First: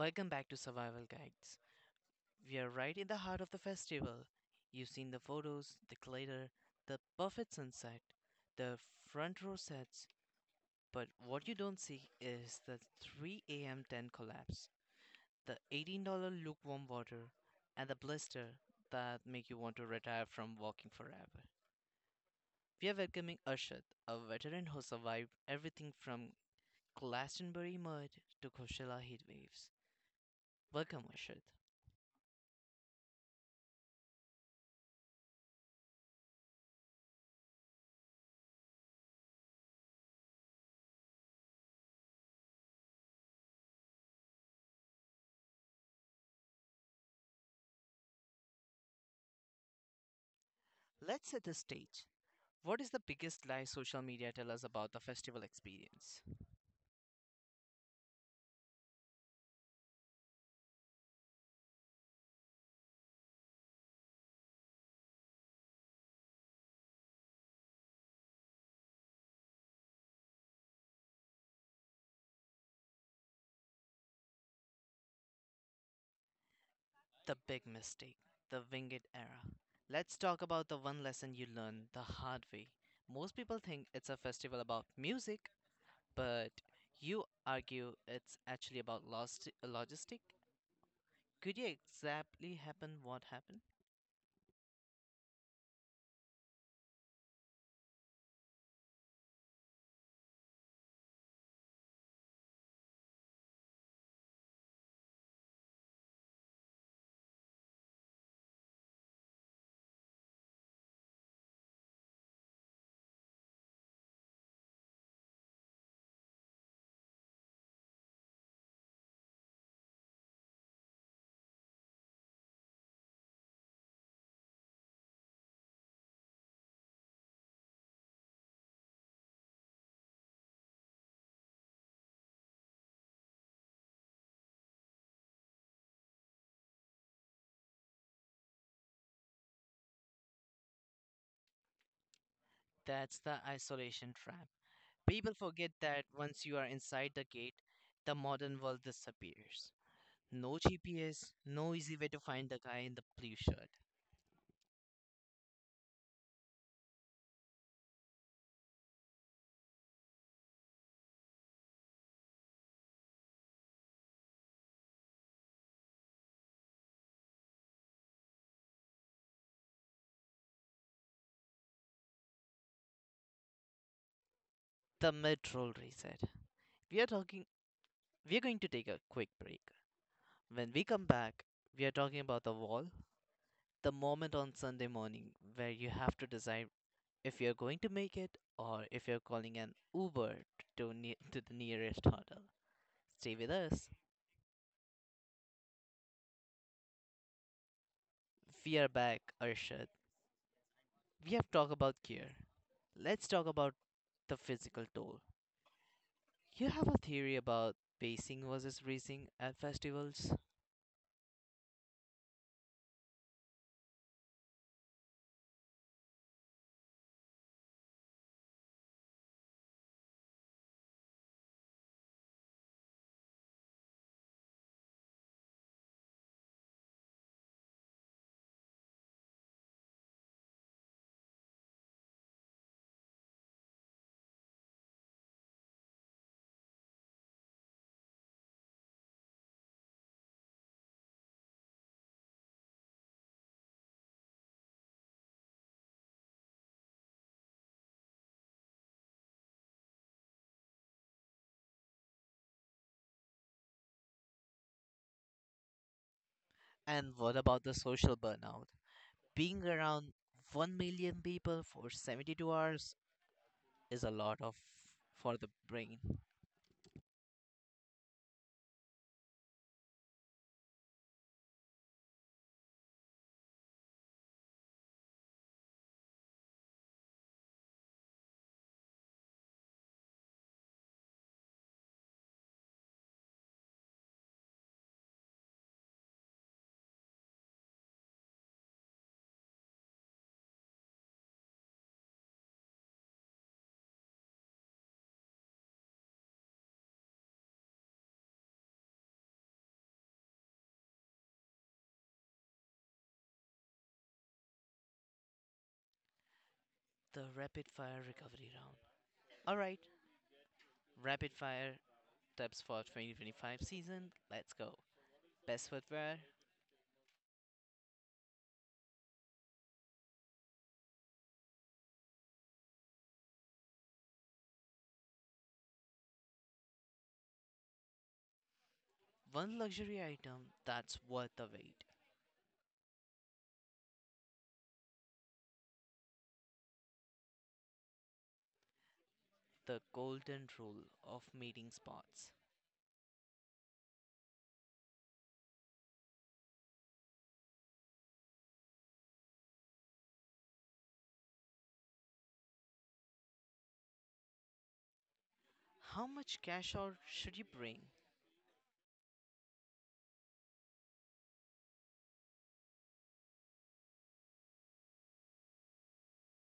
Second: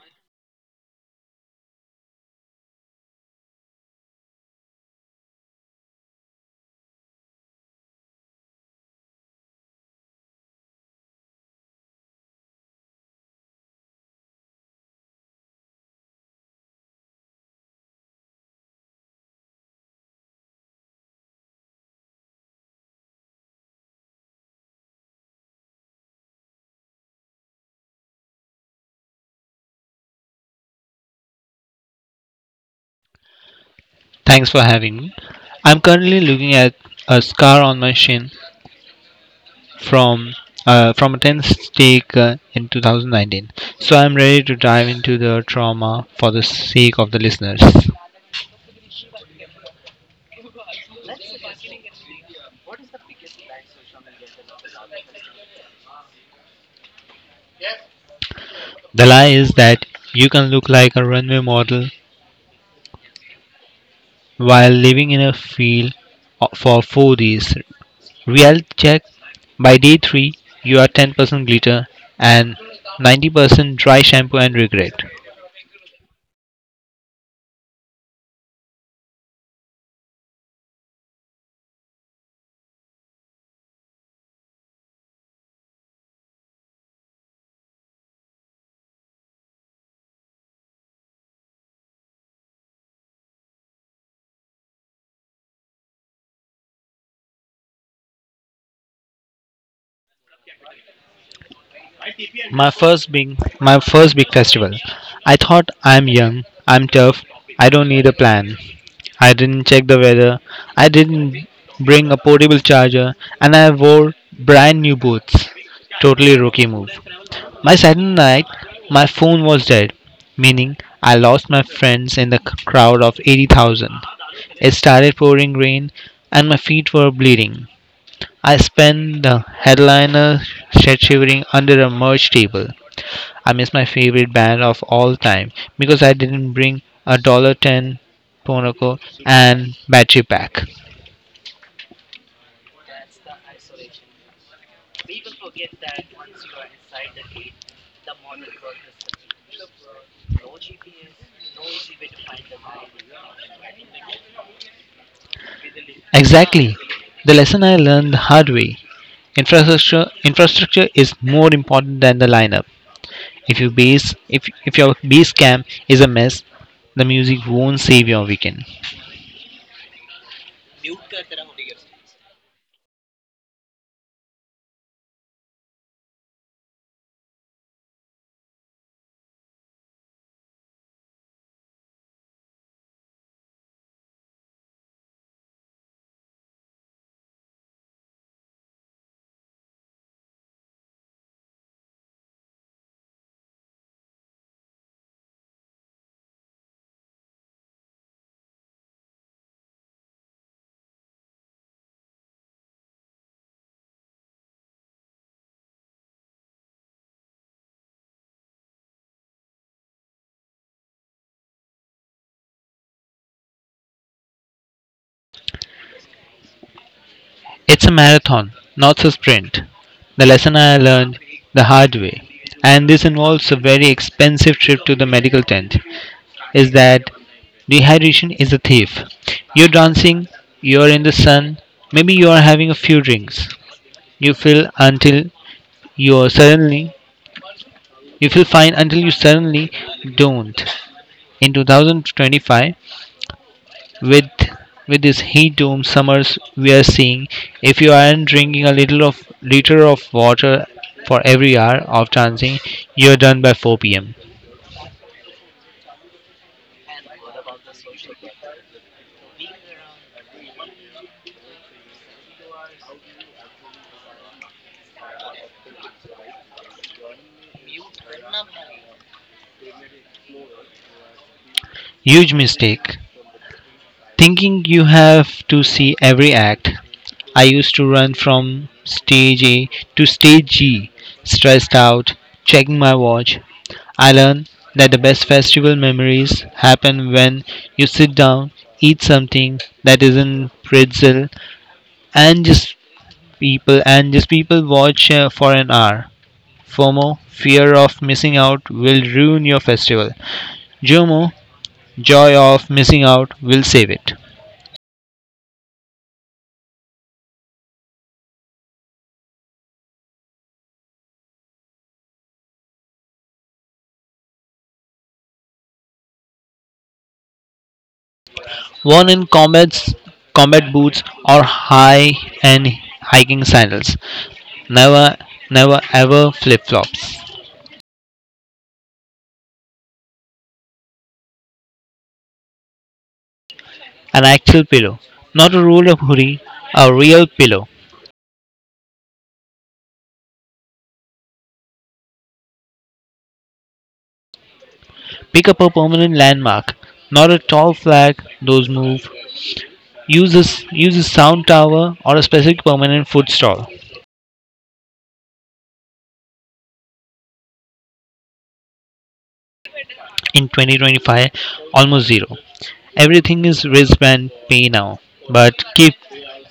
Welcome back to Survival Guides. We are right in the heart of the festival. You've seen the photos, the glitter, the perfect sunset, the front row sets, but what you don't see is the 3 a.m. tent collapse, the $18 lukewarm water, and the blister that make you want to retire from walking forever. We are welcoming Arshad, a veteran who survived everything from Glastonbury mud to Coachella heatwaves. Welcome, Arshad. Thanks for having me. I'm currently looking at a scar on my shin from from a tennis stake in 2019. So I'm ready to dive into the trauma for the sake of the listeners. Let's set the stage. What is the biggest lie social media tell us about the festival experience? The lie is that you can look like a runway model while living in a field for four days. Reality check: by day three, you are 10% glitter and 90% dry shampoo and regret. The big mistake, the winged era. Let's talk about the one lesson you learn the hard way. Most people think it's a festival about music, but you argue it's actually about lost logistic. Could you exactly happen what happened? My first big festival. I thought I'm young, I'm tough, I don't need a plan. I didn't check the weather, I didn't bring a portable charger, and I wore brand new boots. Totally rookie move. My Saturday night, my phone was dead, meaning I lost my friends in the crowd of 80,000. It started pouring rain and my feet were bleeding. I spent the headliner shed shivering under a merch table. I miss my favorite band of all time because I didn't bring a dollar ten Ponoko and battery pack. That's the isolation trap. People forget that once you are inside the gate, the modern world disappears. No GPS, no easy way to find the guy in the blue shirt. Exactly. The lesson I learned the hard way. Infrastructure is more important than the lineup. If your base camp is a mess, the music won't save your weekend. The mid-roll reset. We are talking we are going to take a quick break. When we come back, we are talking about the wall, the moment on Sunday morning where you have to decide if you're going to make it or if you're calling an Uber to the nearest hotel. Stay with us. We are back, Arshad. We have talked about gear. Let's talk about the physical toll. You have a theory about pacing versus racing at festivals? It's a marathon, not a sprint. The lesson I learned the hard way. And this involves a very expensive trip to the medical tent. Is that dehydration is a thief. You're dancing, you're in the sun, maybe you're having a few drinks. You feel until you're suddenly you feel fine until you suddenly don't. In 2025, with with this heat dome summers we are seeing, if you aren't drinking a little of liter of water for every hour of dancing, you're done by 4 p.m. And what about the social burnout? Being around 1 million people for 72 hours is a lot of for the brain. Huge mistake. Thinking you have to see every act, I used to run from stage A to stage G, stressed out, checking my watch. I learned that the best festival memories happen when you sit down, eat something that isn't pretzel, and just and just people watch for an hour. FOMO, fear of missing out, will ruin your festival. JOMO, joy of missing out, will save it. The rapid fire recovery round. All right, rapid fire tips for 2025 season. Let's go. Best footwear. Worn in combat, combat boots or high and hiking sandals. Never, never ever flip flops. One luxury item that's worth the wait. An actual pillow, not a roll of hoodie, a real pillow. The golden rule of meeting spots. Pick up a permanent landmark, not a tall flag, those move. Use a Use a sound tower or a specific permanent food stall. How much cash or should you bring? In 2025, almost zero. Everything is wristband pay now, but keep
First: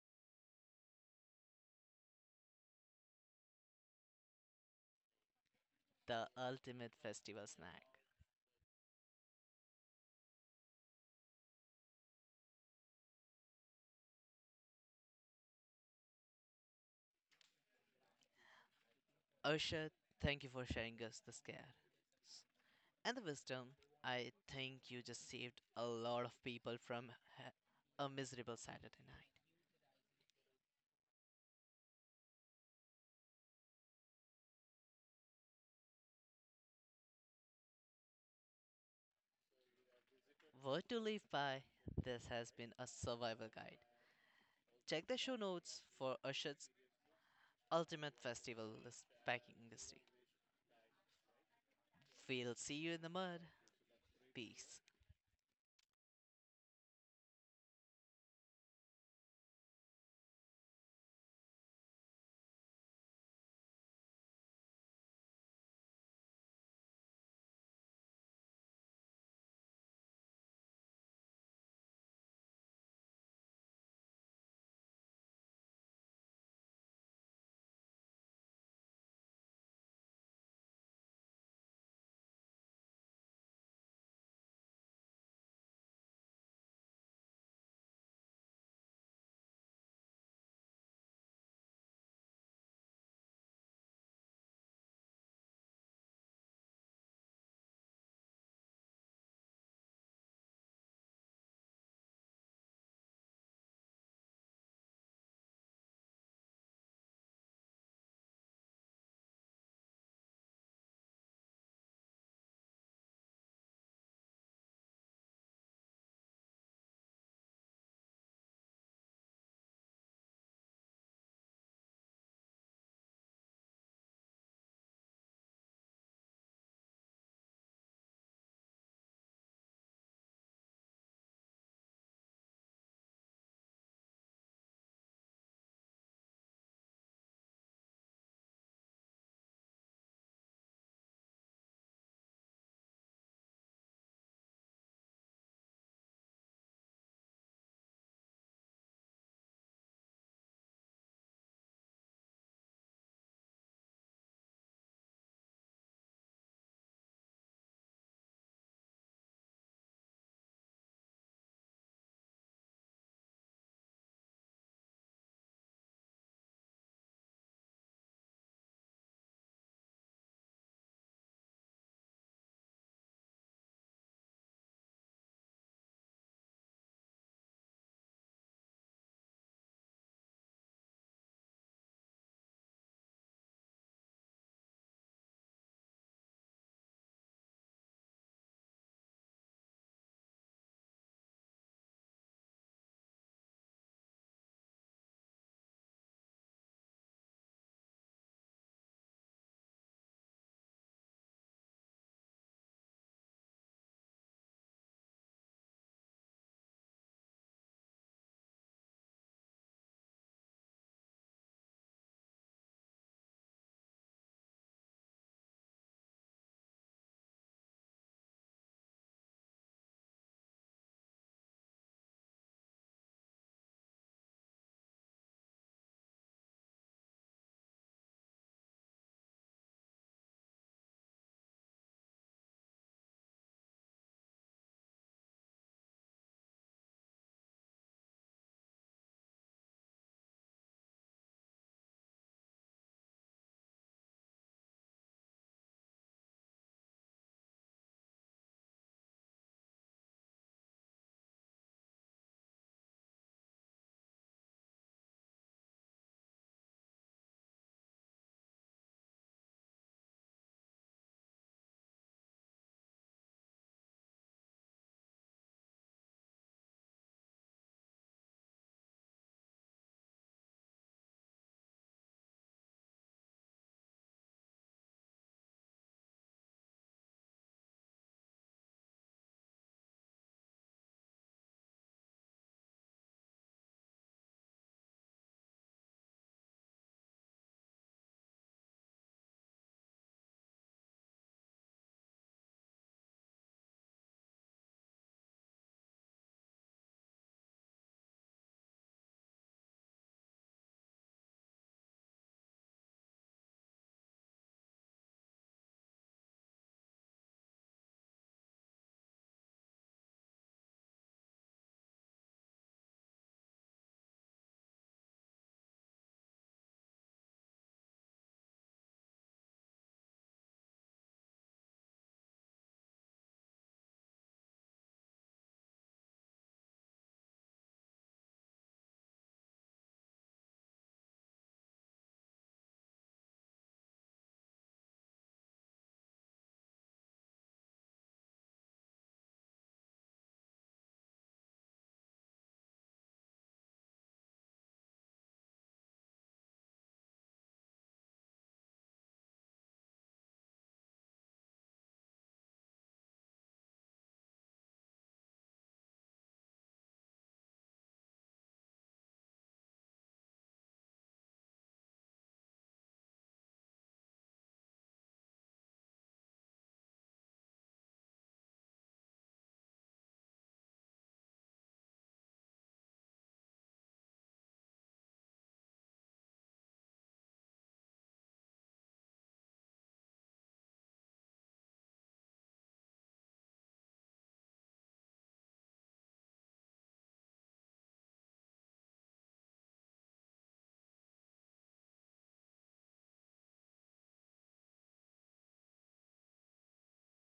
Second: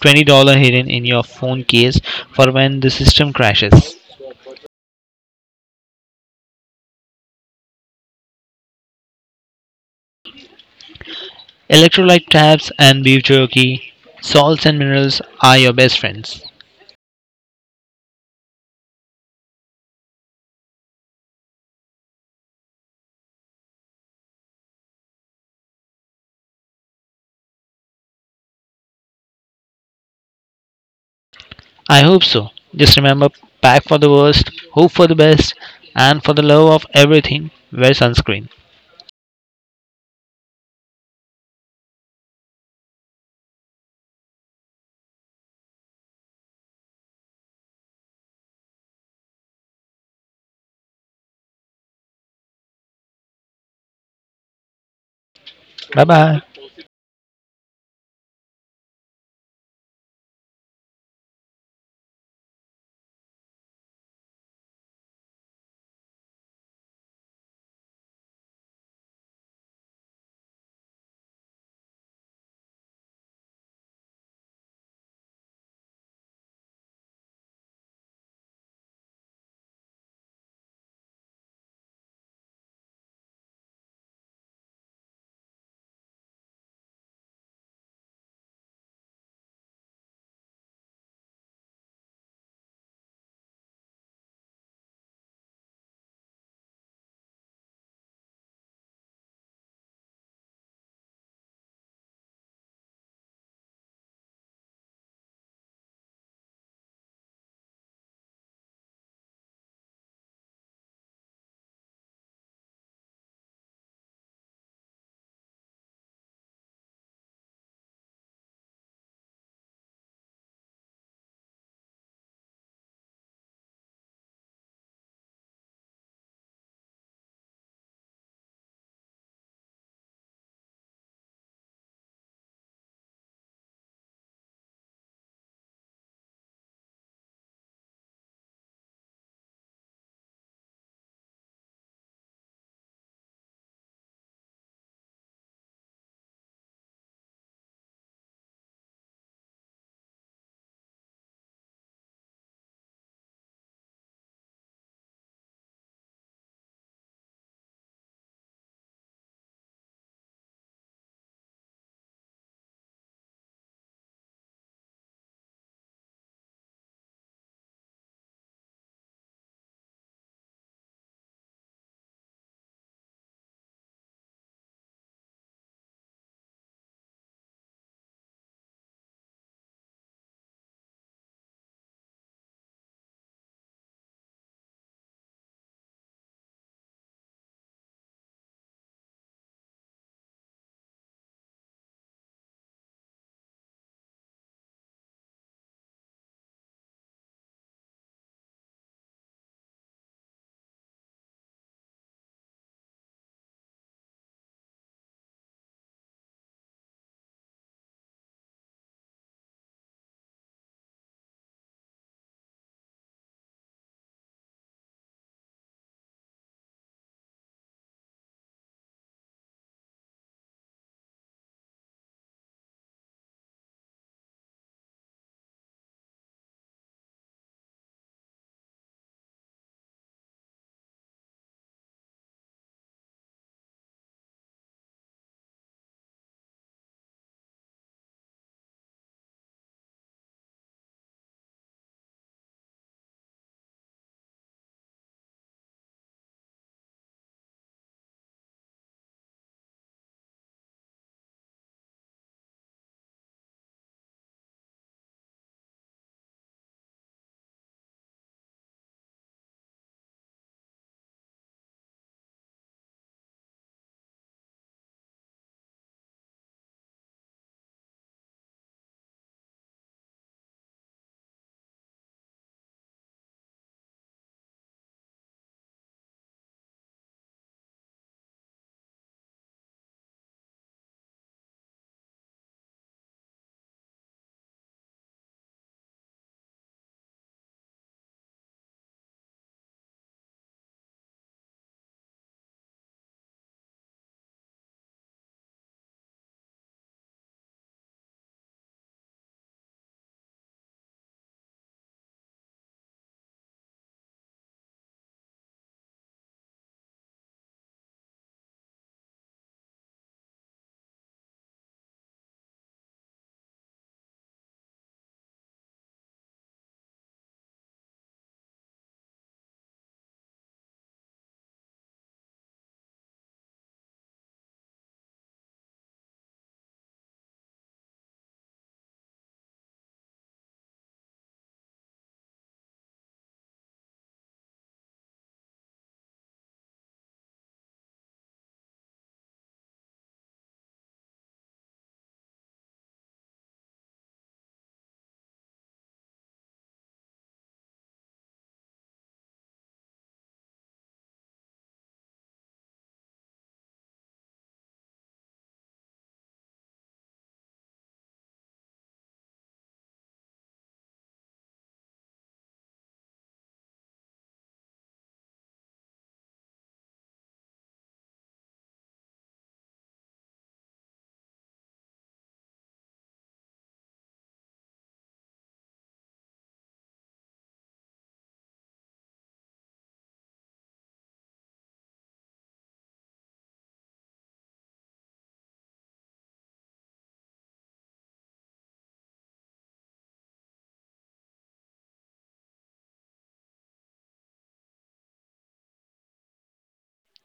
$20 hidden in your phone case for when the system crashes. The ultimate festival snack. Electrolyte tabs and beef jerky, salts and minerals are your best friends. Ursha, thank you for sharing us the scare and the wisdom. I think you just saved a lot of people from ha- a miserable Saturday night. I hope so. Just remember pack for the worst, hope for the best, and for the love of everything, wear sunscreen. What to live by? This has been a survival guide. Check the show notes for Usher's ultimate festival is packing industry. We'll see you in the mud. Peace. Bye bye.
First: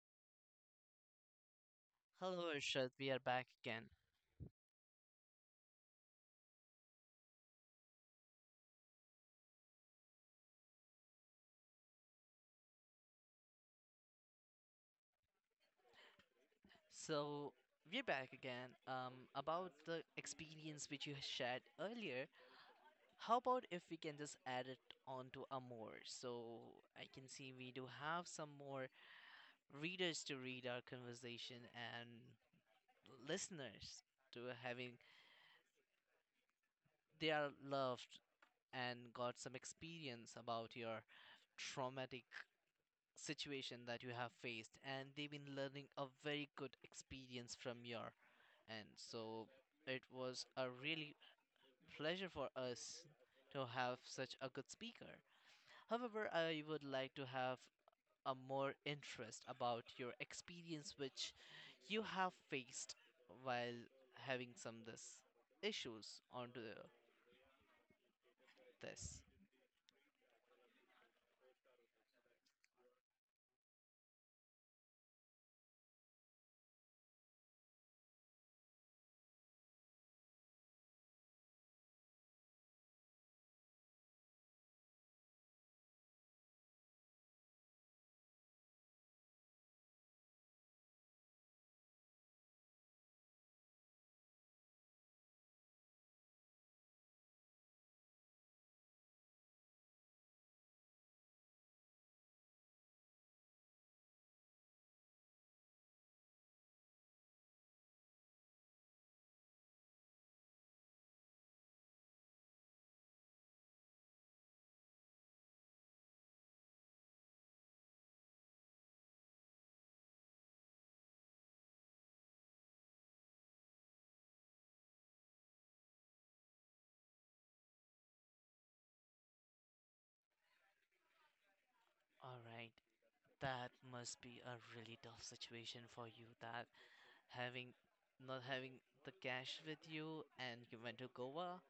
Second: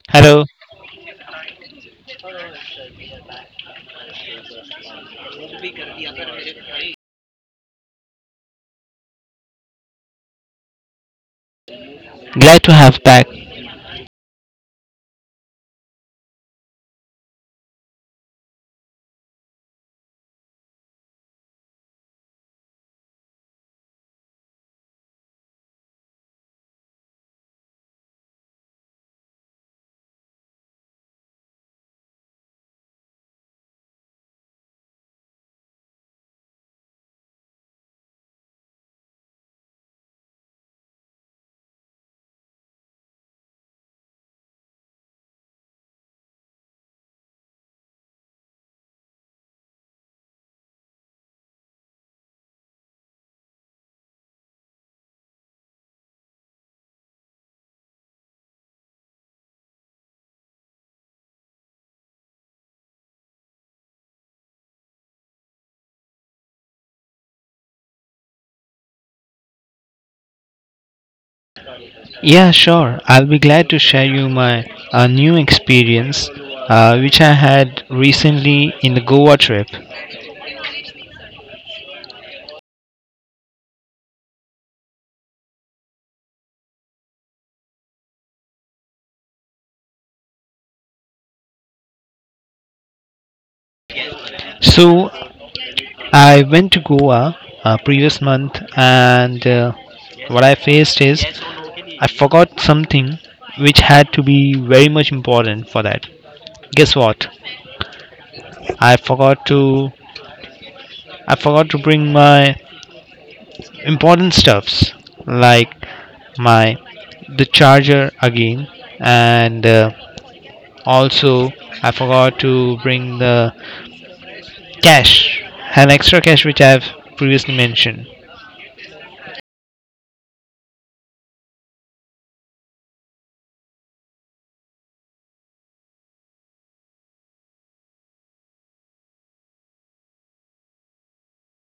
Hello. Hello, Arshad. We are back again. Glad to have back. So, we're back again. About the experience which you shared earlier, how about if we can just add it onto a more? So, I can see we do have some more readers to read our conversation and listeners to having they are loved and got some experience about your traumatic situation that you have faced and they've been learning a very good experience from your end. So it was a really pleasure for us to have such a good speaker. However, I would like to have a more interest about your experience which you have faced while having some this issues onto the, this. Yeah, sure. I'll be glad to share you my new experience, which I had recently in the Goa trip. So I went to Goa previous month, and what I faced is I forgot something which had to be very much important for that. Guess what? I forgot to I forgot to bring my important stuffs like my the charger again and also I forgot to bring the cash an extra cash which I've previously mentioned. All right, that must be a really tough situation for you. That Having Not having the cash with you and you went to Goa,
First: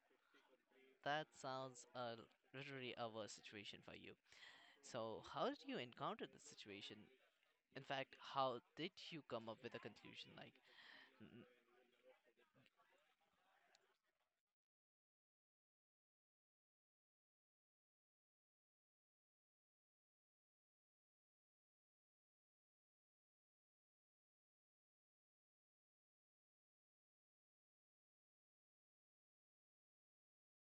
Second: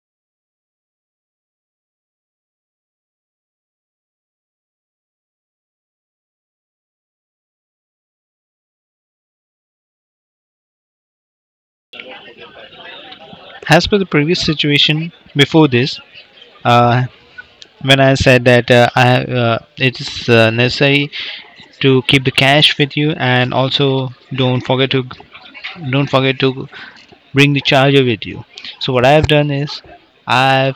that sounds literally a worse situation for you. So, how did you encounter this situation? In fact, how did you come up with a conclusion? Like, "Mm, As per the previous situation before this, uh, when I said that I it is necessary to keep the cash with you and also don't forget to don't forget to bring the charger with you. So what I have done is i've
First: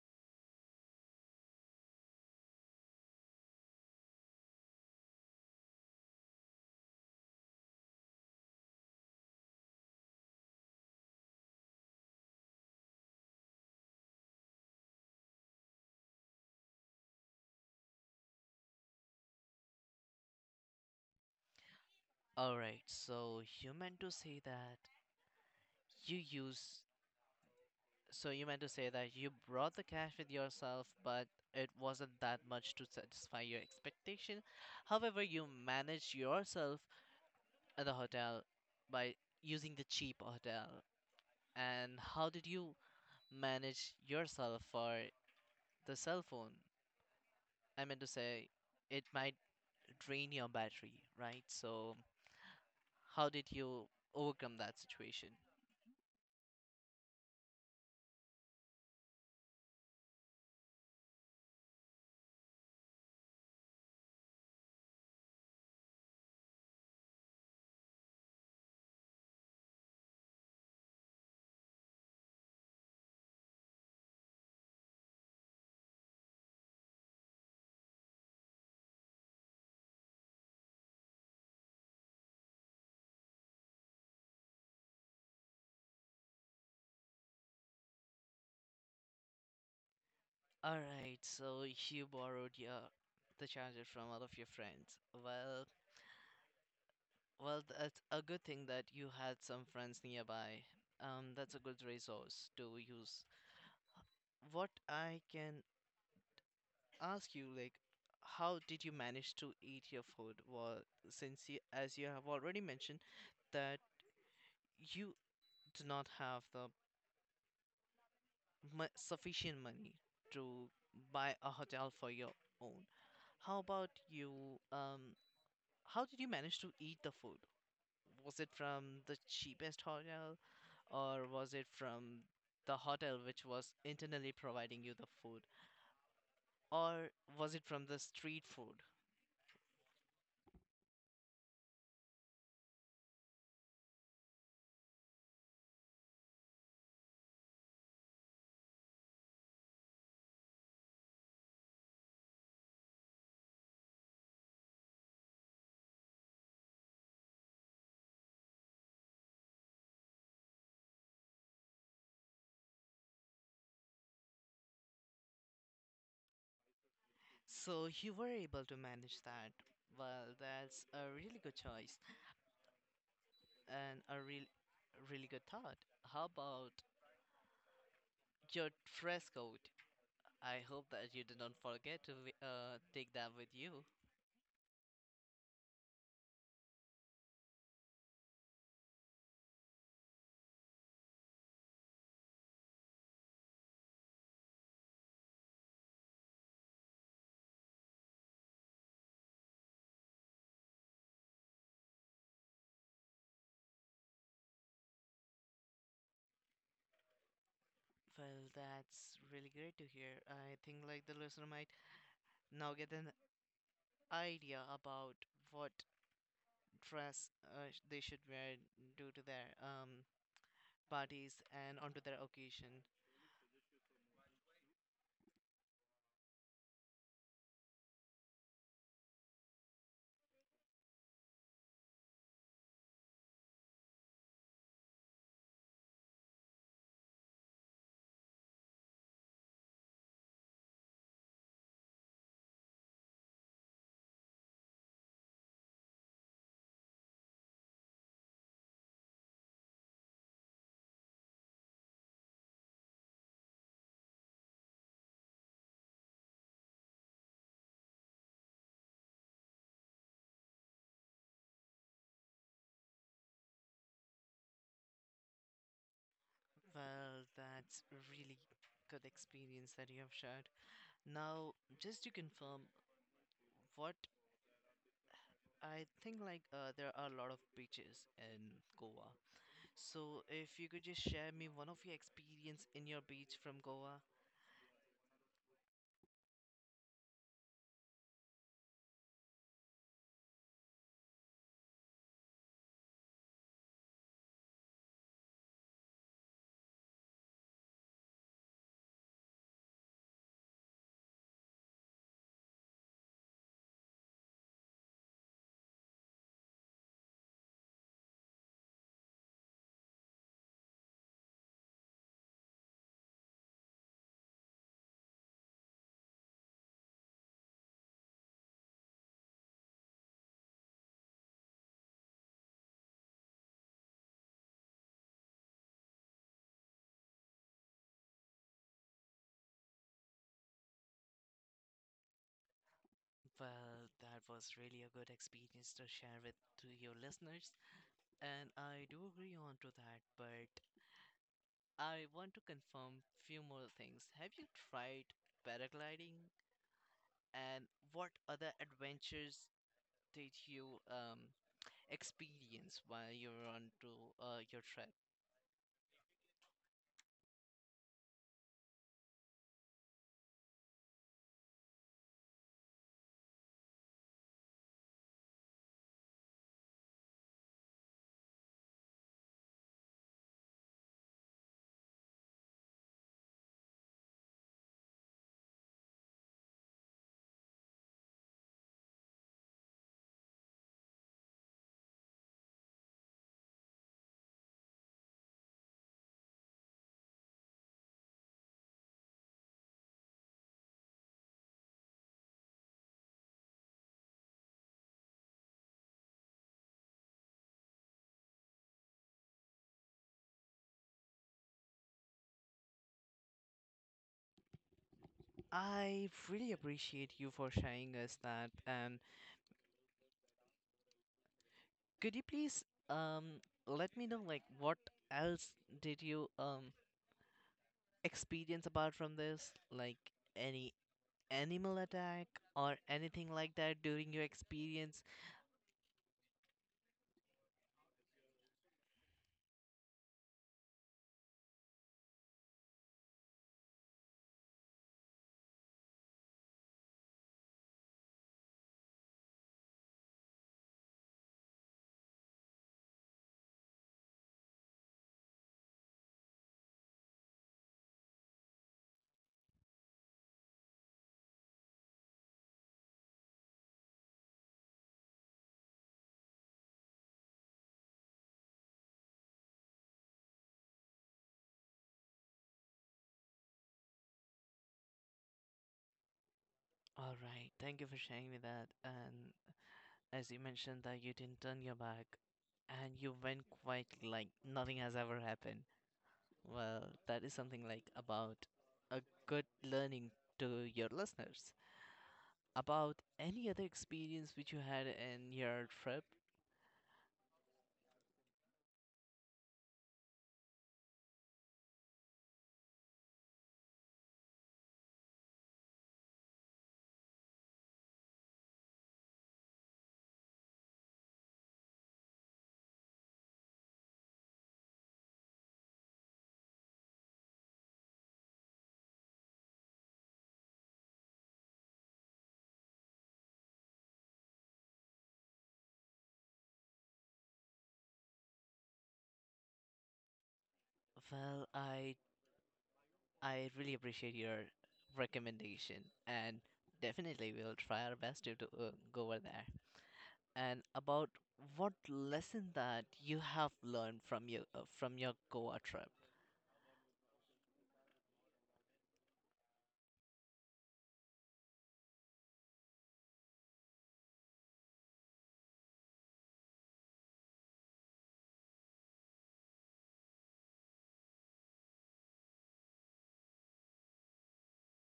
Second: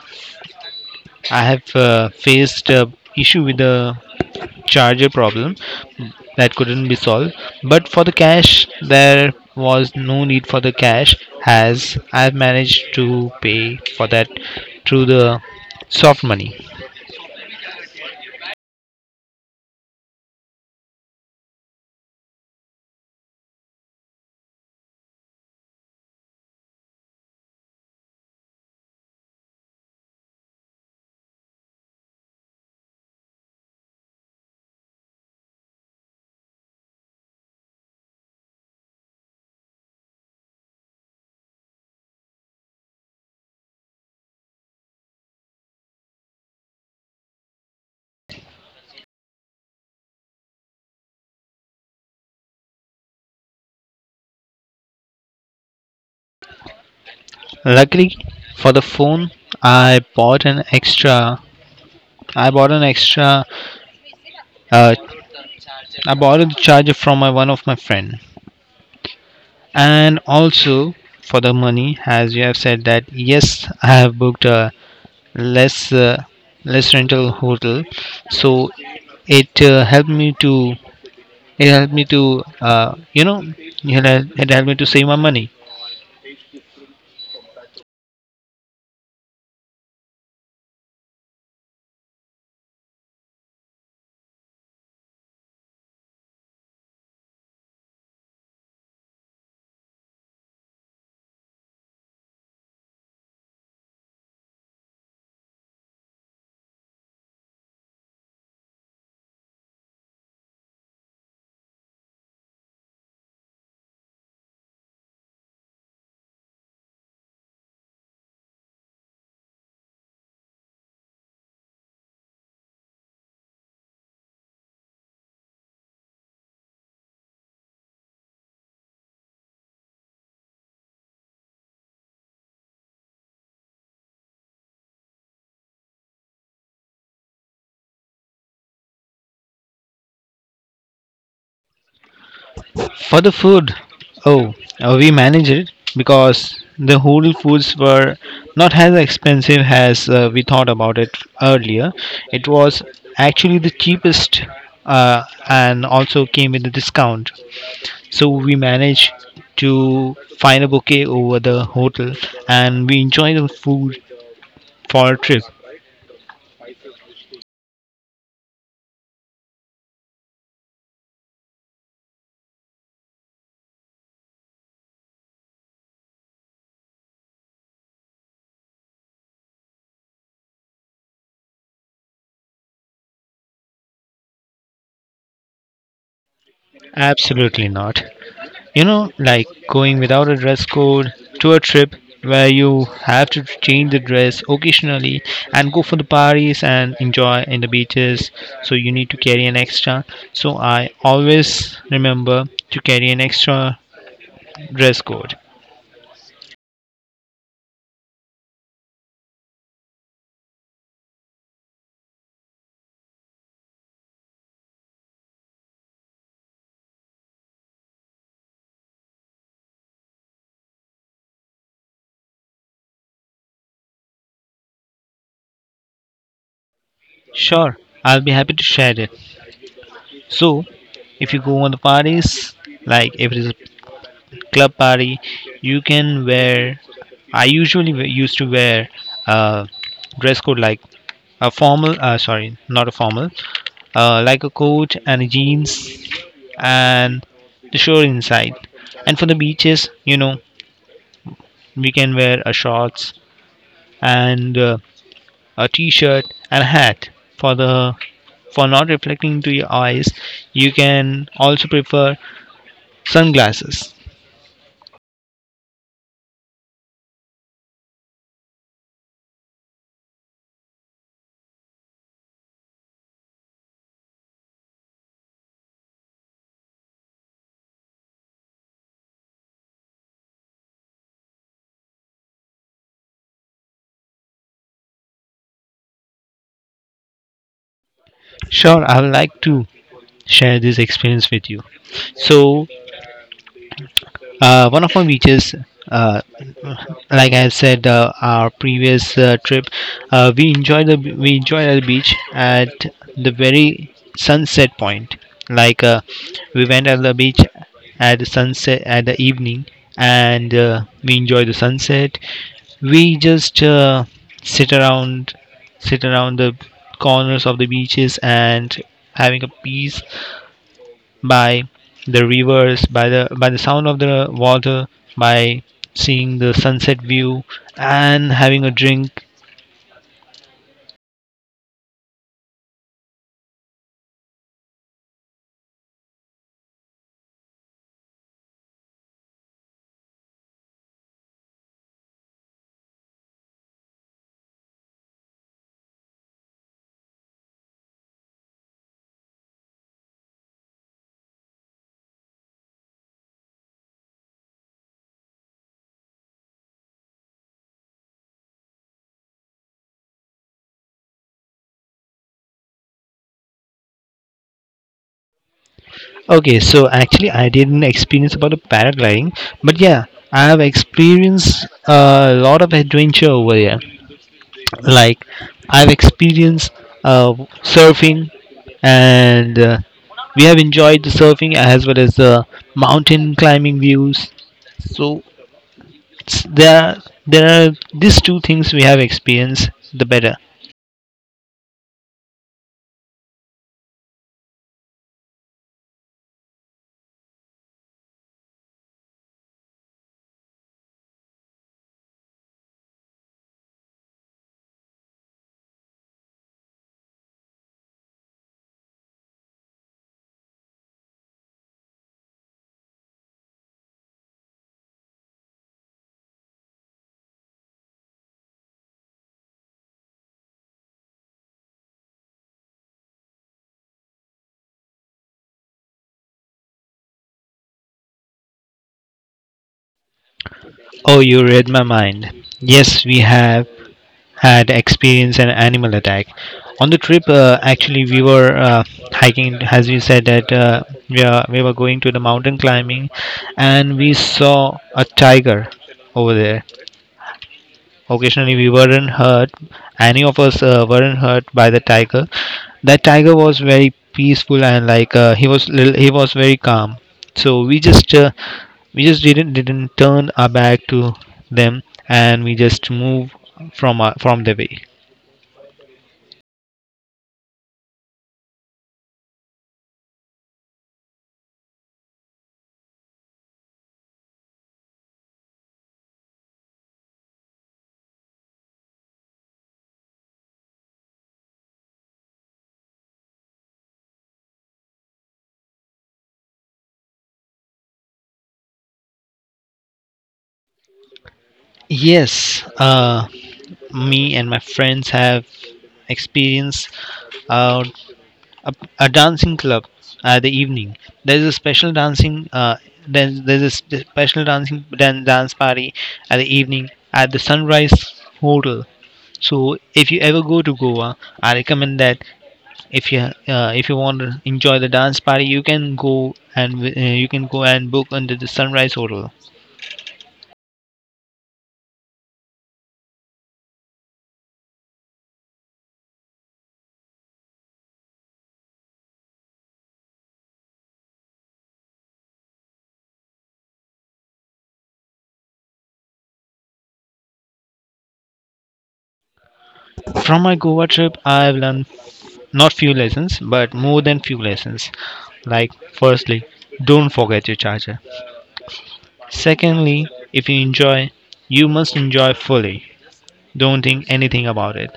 I have faced a issue with the charger problem that couldn't be solved, but for the cash there was no need for the cash as I've managed to pay for that through the soft money. all right, so you meant to say that you use. So you meant to say that you brought the cash with yourself, but it wasn't that much to satisfy your expectation. However, you managed yourself at the hotel by using the cheap hotel? And how did you manage yourself for the cell phone? I meant to say, it might drain your battery, right? So, how did you overcome that situation? Luckily for the phone, i bought an extra I bought an extra uh, I borrowed the charger from my one of my friend. And also for the money, as you have said that yes, I have booked a less less rental hotel, so it helped me to it helped me to you know it helped me to save my money. All right, so you borrowed your the charger from all of your friends. Well, that's a good thing that you had some friends nearby. That's a good resource to use. What I can ask you, like, how did you manage to eat your food? Well, as you have already mentioned, that you do not have the sufficient money to buy a hotel for your own. How about you? Um, how did you manage to eat the food? Was it from the cheapest hotel, or was it from the hotel which was internally providing you the food, or was it from the street food? For the food, oh, we managed it because the whole foods were not as expensive as we thought about it earlier. It was actually the cheapest uh, and also came with a discount. So we managed to find a bouquet over the hotel and we enjoyed the food for our trip. So you were able to manage that. Well, that's a really good choice and really good thought. How about your dress code? I hope that you did not forget to take that with you. Absolutely not. You know, like going without a dress code to a trip where you have to change the dress occasionally and go for the parties and enjoy in the beaches. So you need to carry an extra. So I always remember to carry an extra dress code. Well, that's really great to hear. I think like the listener might now get an idea about what dress they should wear due to their parties and onto their occasion. Sure, I'll be happy to share it. So if you go on the parties, like if it is a club party, you can wear used to wear a dress code like a formal sorry not a formal like a coat and a jeans and the shore inside. And for the beaches, you know, we can wear a shorts and a t-shirt and a hat for the for not reflecting to your eyes. You can also prefer sunglasses. Well, that's really good experience that you have shared. Now, just to confirm, what I think like there are a lot of beaches in Goa. So if you could just share me one of your experience in your beach from Goa. Sure, I would like to share this experience with you. So one of my beaches, uh, like I have said, our previous trip, we enjoy the beach at the very sunset point. Like we went at the beach at the sunset at the evening, and we enjoy the sunset. We just sit around, sit around the corners of the beaches and having a peace by the rivers, by the sound of the water, by seeing the sunset view and having a drink. Well, that was really a good experience to share with to your listeners, and I do agree on to that, but I want to confirm few more things. Have you tried paragliding, and what other adventures did you experience while you're on to your trip. Okay, so actually I didn't experience about the paragliding, but yeah, I have experienced a lot of adventure over here. Like I've experienced uh, surfing, and we have enjoyed the surfing as well as the mountain climbing views. So s- there are, there are these two things we have experienced the better. I really appreciate you for sharing us that. And could you please let me know like what else did you experience apart from this? Like any animal attack or anything like that during your experience? Oh, you read my mind. Yes, we have had experienced an animal attack on the trip. Actually we were hiking, as you said that we were going to the mountain climbing and we saw a tiger over there. Occasionally, we weren't hurt. Any of us weren't hurt by the tiger. That tiger was very peaceful, and like he was very calm. So we just didn't turn our back to them and we just move from the way. All right, thank you for sharing me that. And as you mentioned that you didn't turn your back and you went quite like nothing has ever happened. Well, that is something like about a good learning to your listeners. About any other experience which you had in your trip? Yes, me and my friends have experienced uh, a, a dancing club the evening. there's a special dancing uh, there's a spe- special dancing dan- dance party at the evening at the sunrise hotel. So if you ever go to Goa, I recommend that if you if you want to enjoy the dance party, you can go and you can go and book under the sunrise hotel. Well, I really appreciate your recommendation and definitely we'll try our best to, go over there. And about what lesson that you have learned from your Goa trip. From my Goa trip, I've learned not few lessons but more than few lessons. Like firstly, don't forget your charger. Secondly, if you enjoy, you must enjoy fully. Don't think anything about it.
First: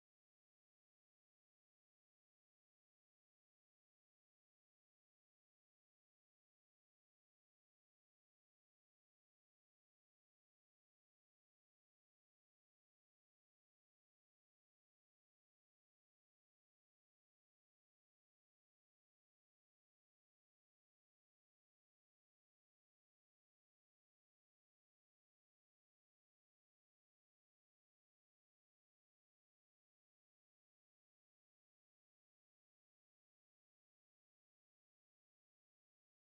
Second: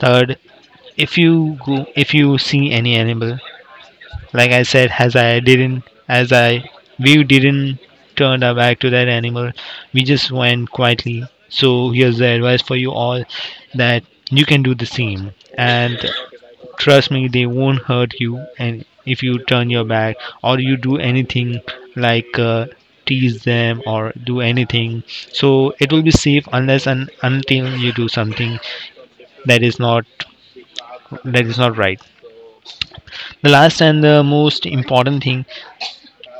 Third, if you go, if you see any animal, like I said, as I didn't, as I, we didn't turn our back to that animal. We just went quietly. So here's the advice for you all that you can do the same. And trust me, they won't hurt you. And if you turn your back or you do anything like tease them or do anything, so it will be safe unless and until you do something that is not that is not right. The last and the most important thing,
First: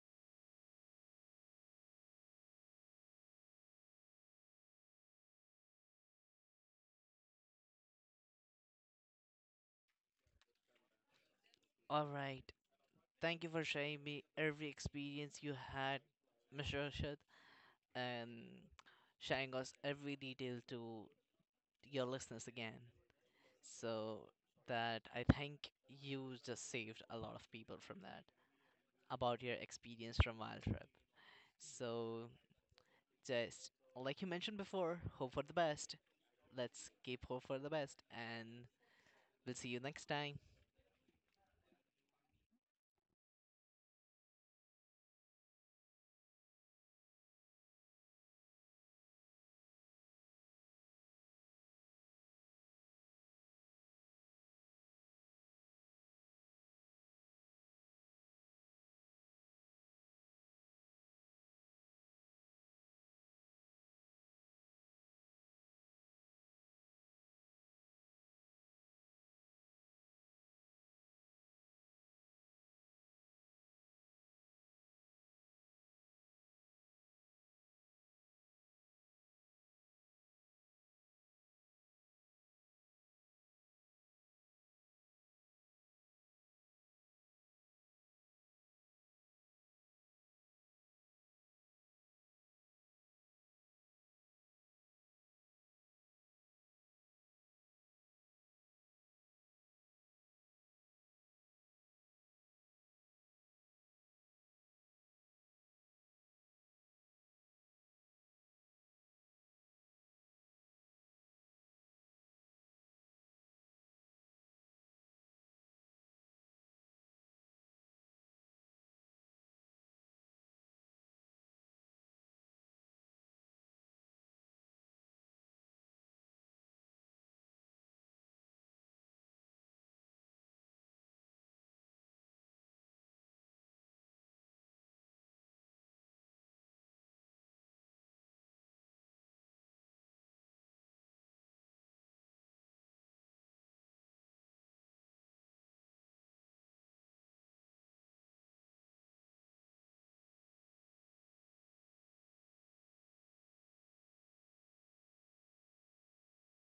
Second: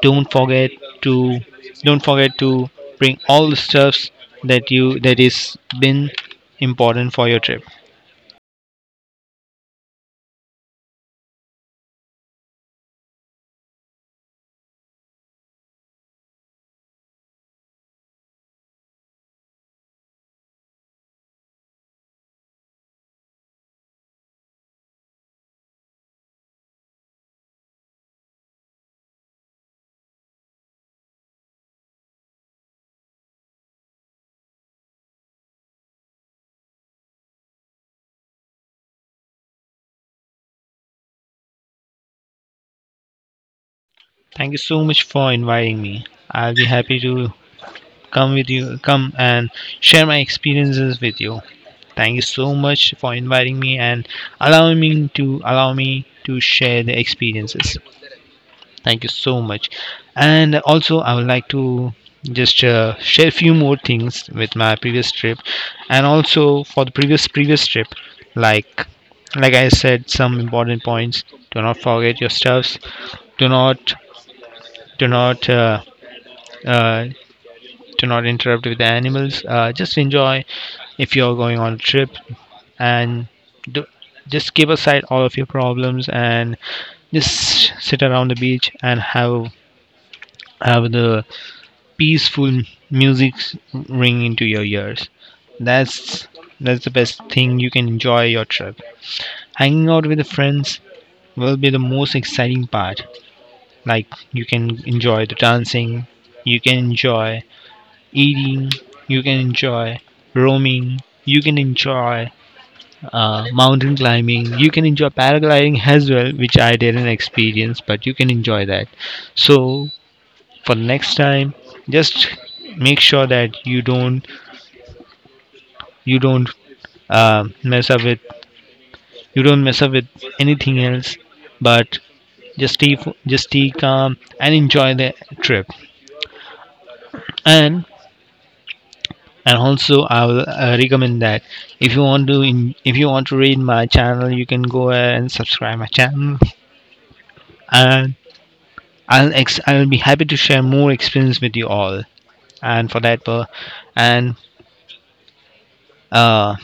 Don't forget to don't forget to bring all the stuffs that you that is been important for your trip. All right. Thank you for sharing me every experience you had, Mr. Rashid. And sharing us every detail to your listeners again. So that I think you just saved a lot of people from that about your experience from Wild Trip. So just like you mentioned before, hope for the best. Let's keep hope for the best, and we'll see you next time. Thank you so much for inviting me. I'll be happy to come with you come and share my experiences with you. Thank you so much for inviting me and allow me to share the experiences. Thank you so much. And also, I would like to just share a few more things with my previous trip, and also for the previous trip, like like I said, some important points. Do not forget your stuffs. Do not do not uh, do not interrupt with the animals. Just enjoy if you're going on a trip, and do, just keep aside all of your problems and just sit around the beach and have the peaceful music ring into your ears. That's that's the best thing you can enjoy your trip. Hanging out with the friends will be the most exciting part. Like you can enjoy the dancing, you can enjoy eating, you can enjoy roaming, you can enjoy mountain climbing, you can enjoy paragliding as well, which I didn't experience, but you can enjoy that. So for next time, just make sure that you don't mess up with you don't mess up with anything else, but just just stay calm and enjoy the trip. and and also I will recommend that if you want to in, if you want to read my channel, you can go ahead and subscribe my channel. And I'll be happy to share more experience with you all. And for that and uh,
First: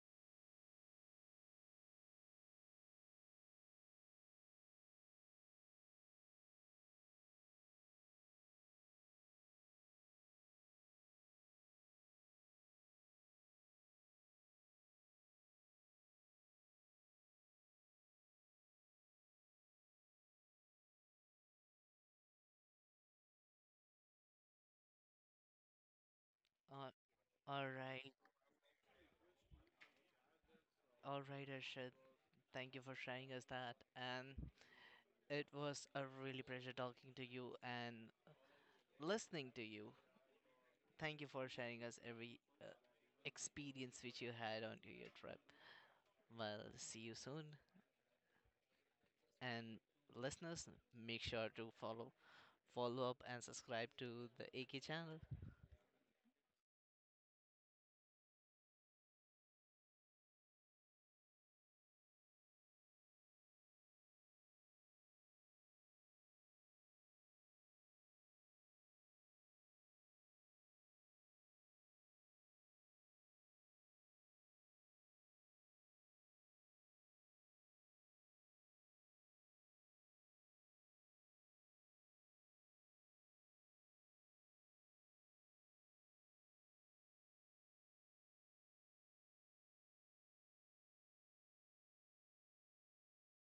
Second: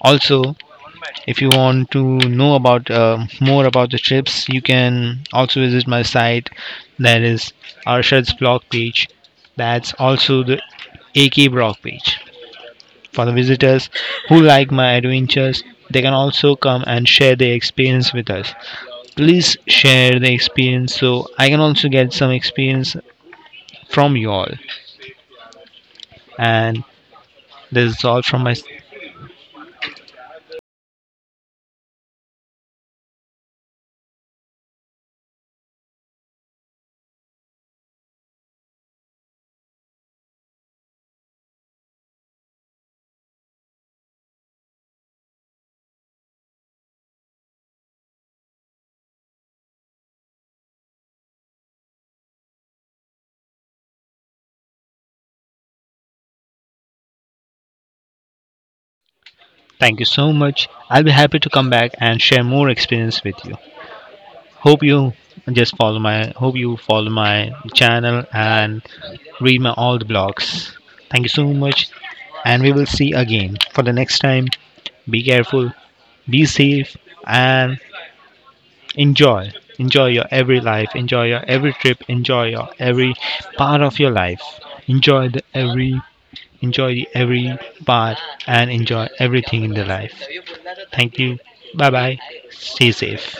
also if you want to know about more about the trips, you can also visit my site, that is Arshad's blog page. That's also the AK blog page. For the visitors who like my adventures, they can also come and share their experience with us. Please share the experience so I can also get some experience from you all. And Uh, all this is right, all from my. all right, Arshad. Thank you for sharing us that, and it was a really pleasure talking to you and listening to you. Thank you for sharing us every experience which you had onto your trip. Well, see you soon. And listeners, make sure to follow, follow up, and subscribe to the AK channel. Thank you so much. I'll be happy to come back and share more experience with you. Hope you just follow my hope you follow my channel and read my all the blogs. Thank you so much and we will see again for the next time. Be careful, be safe and enjoy. Enjoy your every life, enjoy your every trip, enjoy your every part of your life. Enjoy the every Enjoy the every part and enjoy everything in the life. Thank you. Bye bye. Stay safe.